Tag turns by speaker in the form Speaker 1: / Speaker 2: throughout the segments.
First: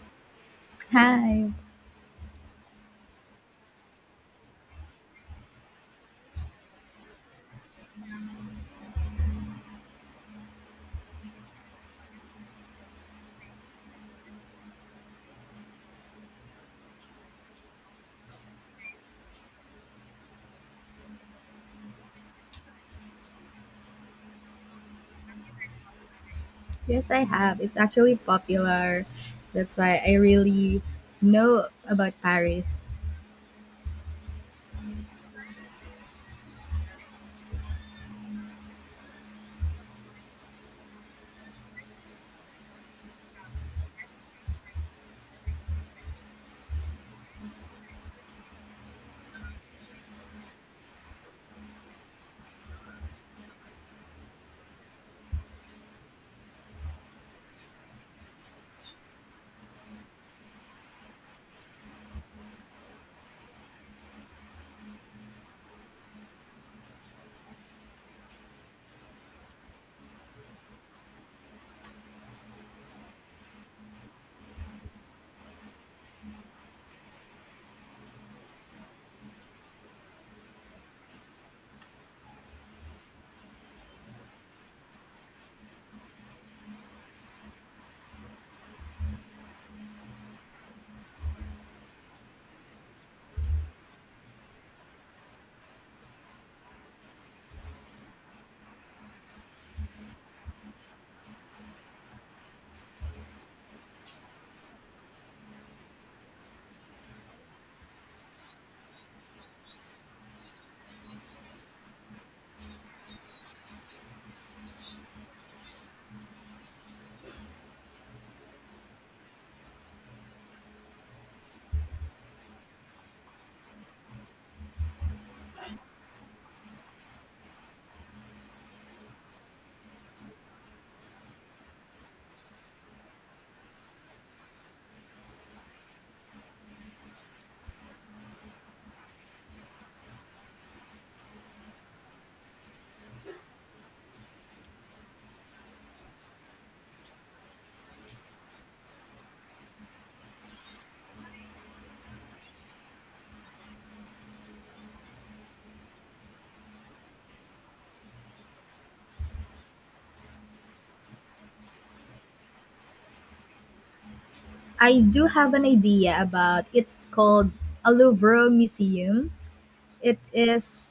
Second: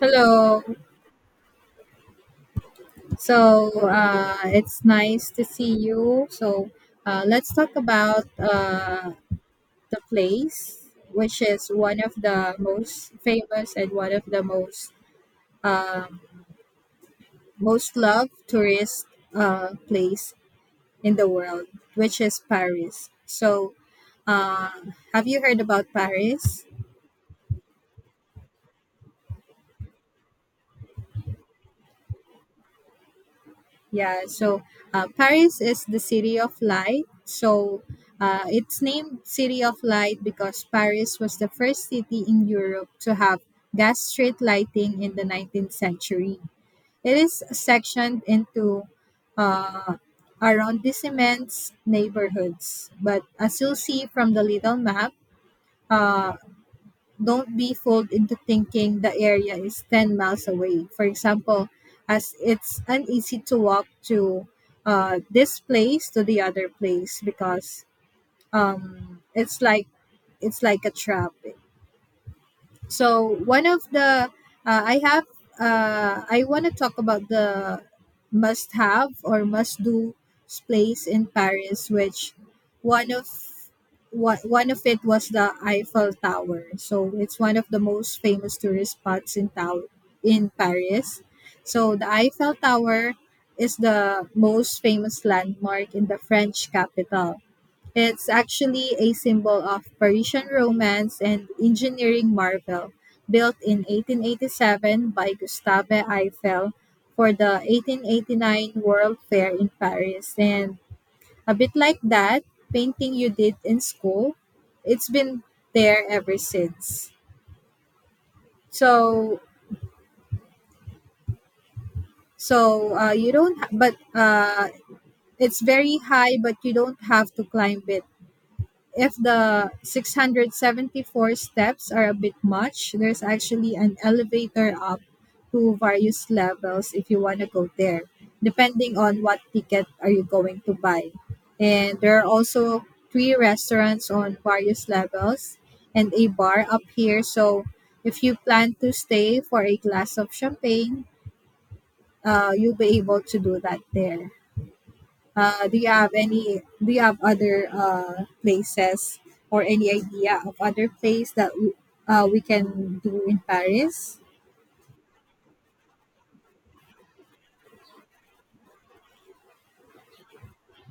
Speaker 1: Hello.
Speaker 2: Hi.
Speaker 1: It's nice to see you. Let's talk about the place, which is one of the most famous and one of the most uh, most loved tourist place in the world, which is Paris. Uh, have you heard about Paris?
Speaker 2: Yes, I have. It's actually popular. That's why I really know about Paris.
Speaker 1: Yeah, so Paris is the city of light. It's named City of Light because Paris was the first city in Europe to have gas street lighting in the 19th century. It is sectioned into uh, arrondissements, neighborhoods. But as you'll see from the little map, uh, don't be fooled into thinking the area is 10 miles away. For example, as it's uneasy to walk to this place to the other place because um, it's like it's like a trap, so one of the uh, i have I want to talk about the must have or must do place in paris which one of one of it was the eiffel tower. So it's one of the most famous tourist spots in town in paris. So the eiffel tower is the most famous landmark in the french capital. It's actually a symbol of Parisian romance and engineering marvel, built in 1887 by Gustave Eiffel for the 1889 World Fair in Paris. And a bit like that painting you did in school, it's been there ever since. So, you don't, but it's very high, but you don't have to climb it. If the 674 steps are a bit much, there's actually an elevator up to various levels if you want to go there, depending on what ticket are you going to buy. And there are also three restaurants on various levels and a bar up here. So if you plan to stay for a glass of champagne, you'll be able to do that there. Do you have any? Do you have other places or any idea of other place that we can do in Paris?
Speaker 2: I do have an idea about it's called a Louvre Museum. It is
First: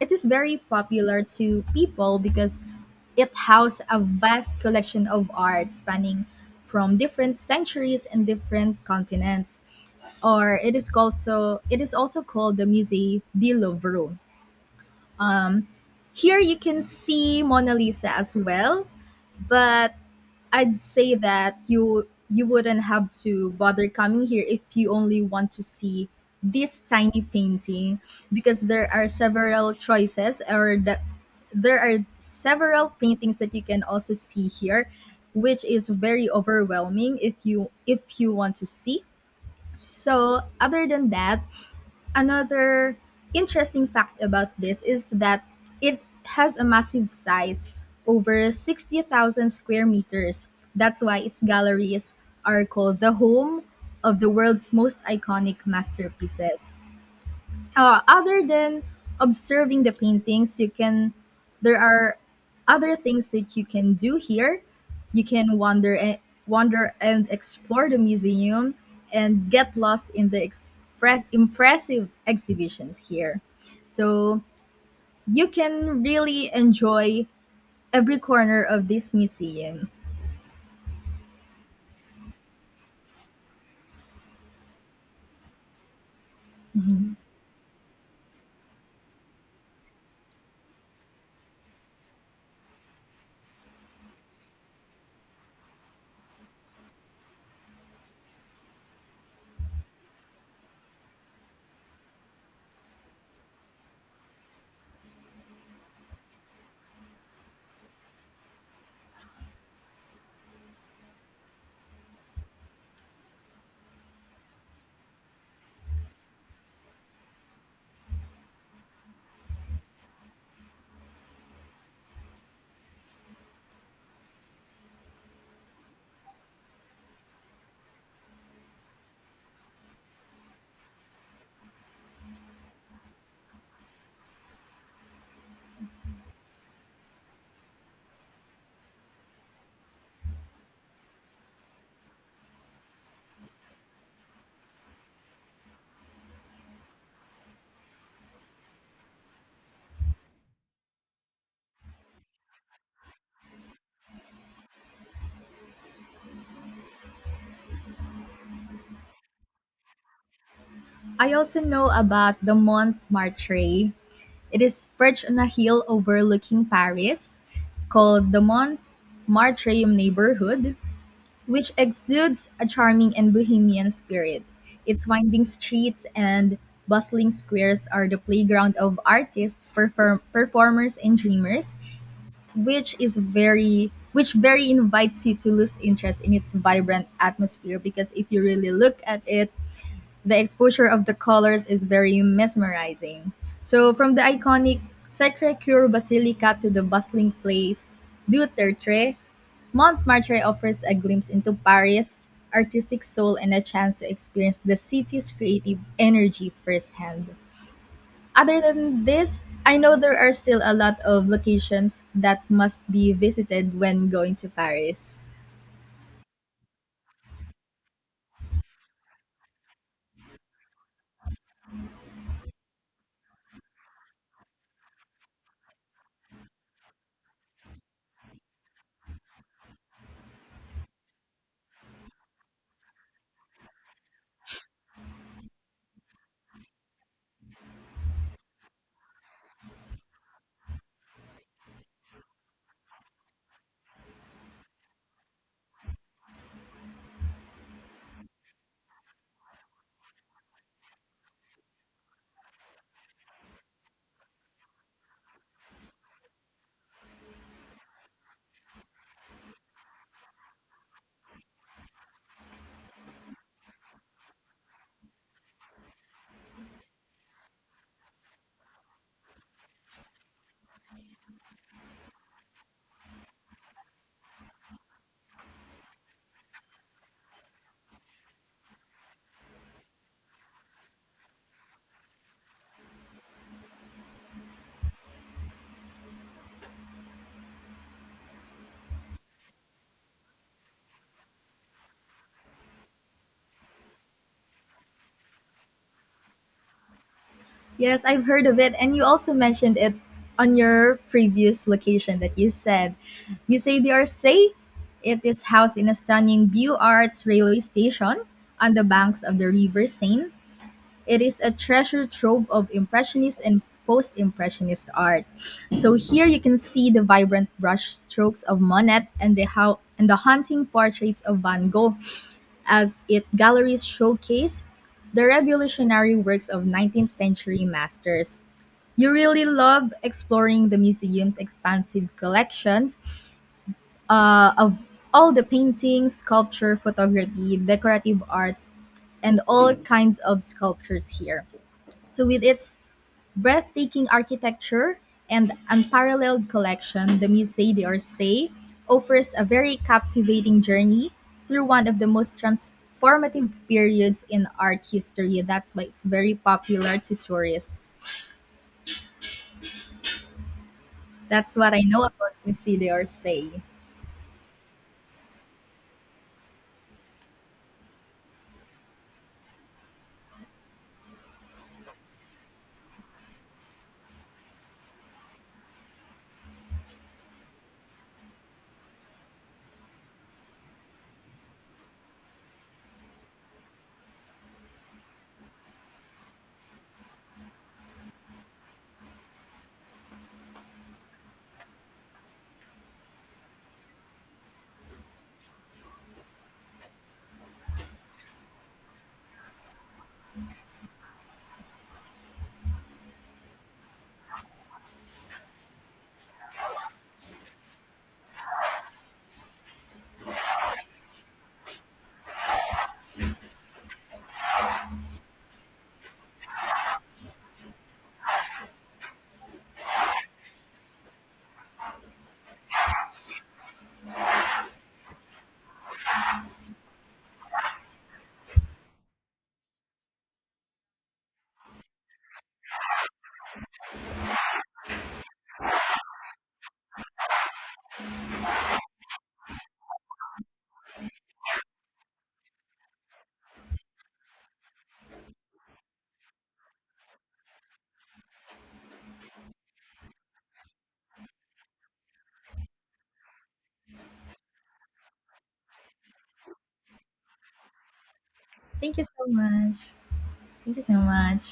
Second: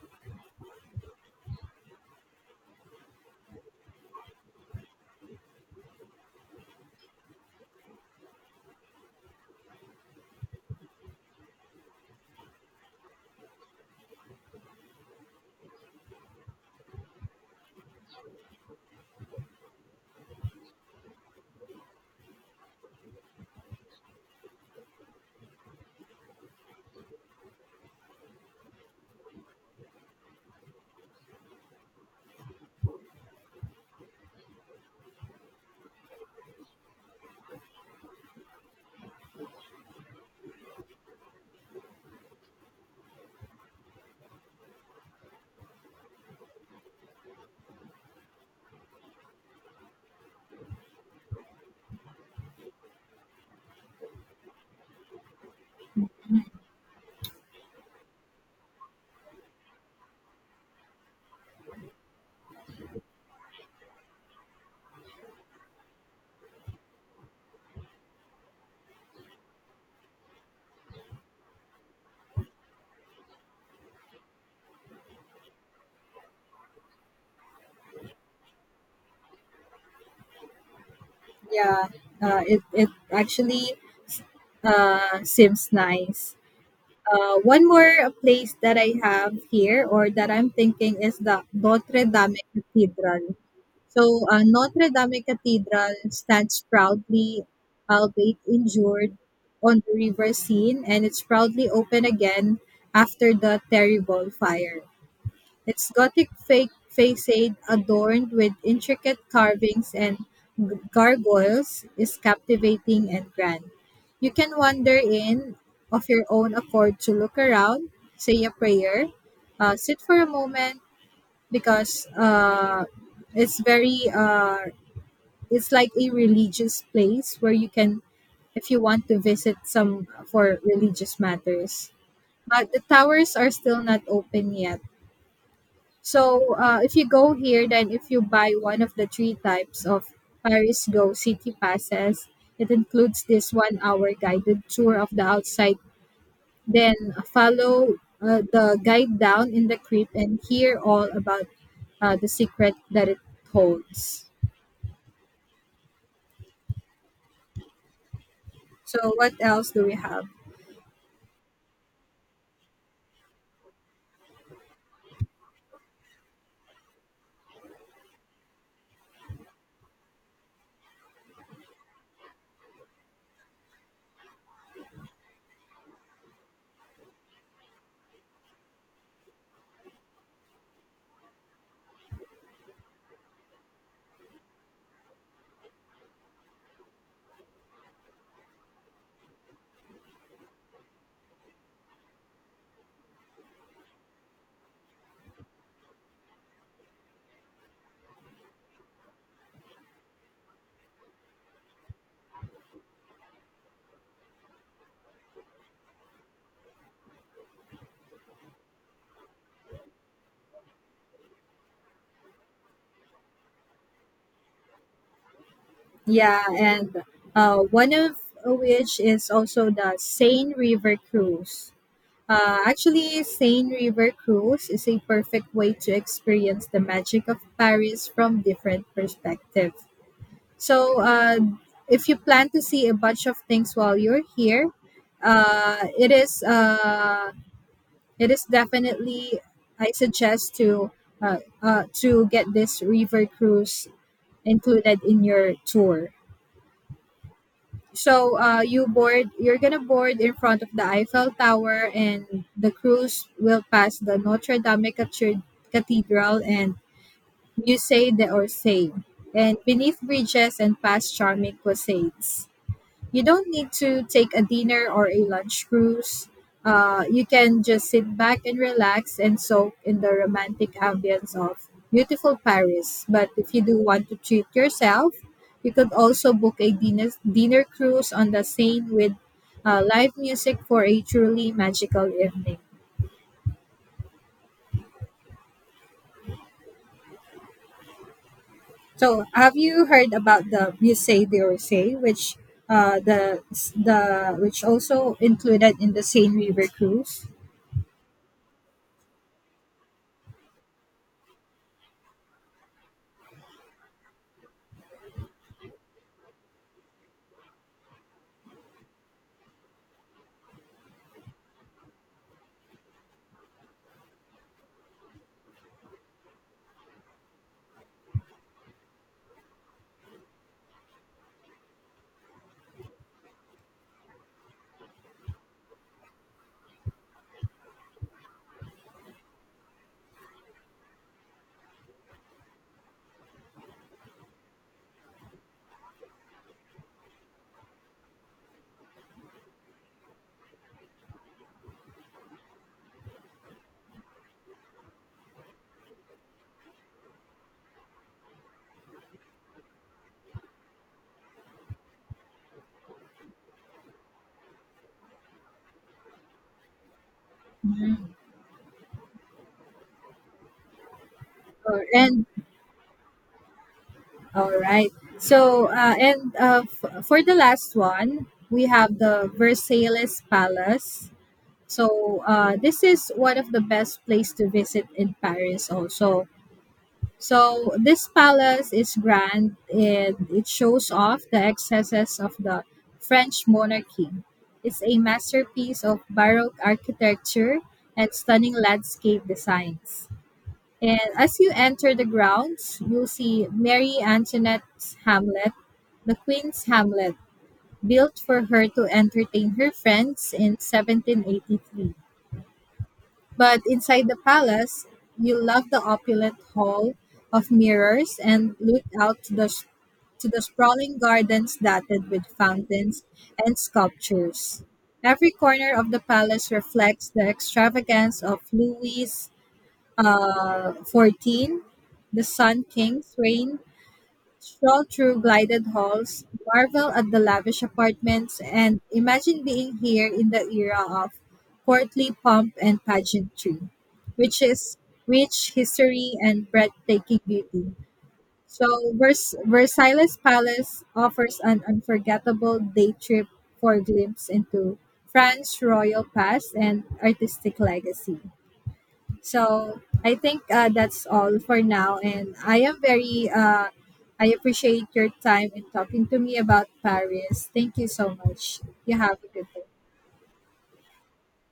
Speaker 2: it is very popular to people because it houses a vast collection of art spanning from different centuries and different continents. Or it is also called the Musée du Louvre. Um, Here you can see Mona Lisa as well, but I'd say that you wouldn't have to bother coming here if you only want to see this tiny painting because there are several choices there are several paintings that you can also see here, which is very overwhelming if you want to see. So other than that, another interesting fact about this is that it has a massive size, over 60,000 square meters. That's why its galleries are called the home of the world's most iconic masterpieces. Other than observing the paintings, you can there are other things that you can do here. You can wander and wander and explore the museum and get lost in the express impressive exhibitions here, so you can really enjoy every corner of this museum.
Speaker 1: Yeah, it actually seems nice.
Speaker 2: Mhm.
Speaker 1: One more place that I have here or that I'm thinking is the Notre Dame Cathedral. Notre Dame Cathedral stands proudly, albeit injured, on the river scene, and it's proudly open again after the terrible fire. Its Gothic fake facade, adorned with intricate carvings and gargoyles, is captivating and grand. You can wander in of your own accord to look around, say a prayer, sit for a moment because it's very it's like a religious place where you can, if you want to visit some for religious matters, but the towers are still not open yet. So if you go here, then if you buy one of the three types of paris go city passes, it includes this 1 hour guided tour of the outside, then follow the guide down in the crypt and hear all about the secret that it holds. So what else do we have?
Speaker 2: I also know about the Montmartre. It is perched on a hill overlooking Paris, called the Montmartre neighborhood, which exudes a charming and bohemian spirit. Its winding streets and bustling squares are the playground of artists, performers, and dreamers, which is very which very invites you to lose interest in its vibrant atmosphere, because if you really look at it, the exposure of the colors is very mesmerizing. So, from the iconic Sacre Coeur Basilica to the bustling place Dutertre, Montmartre offers a glimpse into Paris' artistic soul and a chance to experience the city's creative energy firsthand. Other than this, I know there are still a lot of locations that must be visited when going to Paris.
Speaker 1: Yeah, and one of which is also the Seine River Cruise. Actually, Seine River Cruise is a perfect way to experience the magic of Paris from different perspective. So, if you plan to see a bunch of things while you're here, uh, it is uh, it is definitely, I suggest to get this river cruise included in your tour. So you board, you're gonna board in front of the Eiffel Tower, and the cruise will pass the Notre Dame Cathedral and Musée d'Orsay, and beneath bridges and past charming quaysades. You don't need to take a dinner or a lunch cruise. You can just sit back and relax and soak in the romantic ambience of beautiful Paris. But if you do want to treat yourself, you could also book a dinner cruise on the Seine with live music for a truly magical evening. So, have you heard about the Musée d'Orsay, which uh, the the which also included in the Seine River cruise?
Speaker 2: Yes, I've heard of it. And you also mentioned it on your previous location that you said. Musée d'Orsay, it is housed in a stunning Beaux Arts railway station on the banks of the River Seine. It is a treasure trove of Impressionist and post Impressionist art. So here you can see the vibrant brushstrokes of Monet and the how and the haunting portraits of Van Gogh as it galleries showcase the revolutionary works of 19th century masters. You really love exploring the museum's expansive collections of all the paintings, sculpture, photography, decorative arts, and all kinds of sculptures here. So, with its breathtaking architecture and unparalleled collection, the Musée d'Orsay offers a very captivating journey through one of the most transformative periods in art history. That's why it's very popular to tourists.
Speaker 1: Mhm.
Speaker 2: That's what I
Speaker 1: Or-
Speaker 2: know
Speaker 1: and
Speaker 2: about Missy D'Orsay.
Speaker 1: All right. So, for the last one, we have the Versailles Palace. So, this is one of the best place to visit in Paris also. So, this palace is grand and it shows off the excesses of the French monarchy. It's a masterpiece of Baroque architecture and stunning landscape designs. And as you enter the grounds, you'll see Mary Antoinette's Hamlet, the Queen's Hamlet, built for her to entertain her friends in 1783. But inside the palace, you'll love the opulent hall of mirrors and look out to to the sprawling gardens dotted with fountains and sculptures. Every corner of the palace reflects the extravagance of Louis 14, the Sun King's reign, stroll through glided halls, marvel at the lavish apartments, and imagine being here in the era of courtly pomp and pageantry, which is rich history and breathtaking beauty. So, Versailles Palace offers an unforgettable day trip for a glimpse into France's royal past and artistic legacy. So I think that's all for now. And I am I appreciate your time in talking to me about Paris. Thank you so much. You
Speaker 2: Thank you
Speaker 1: have
Speaker 2: so
Speaker 1: a good day.
Speaker 2: much. Thank you so much.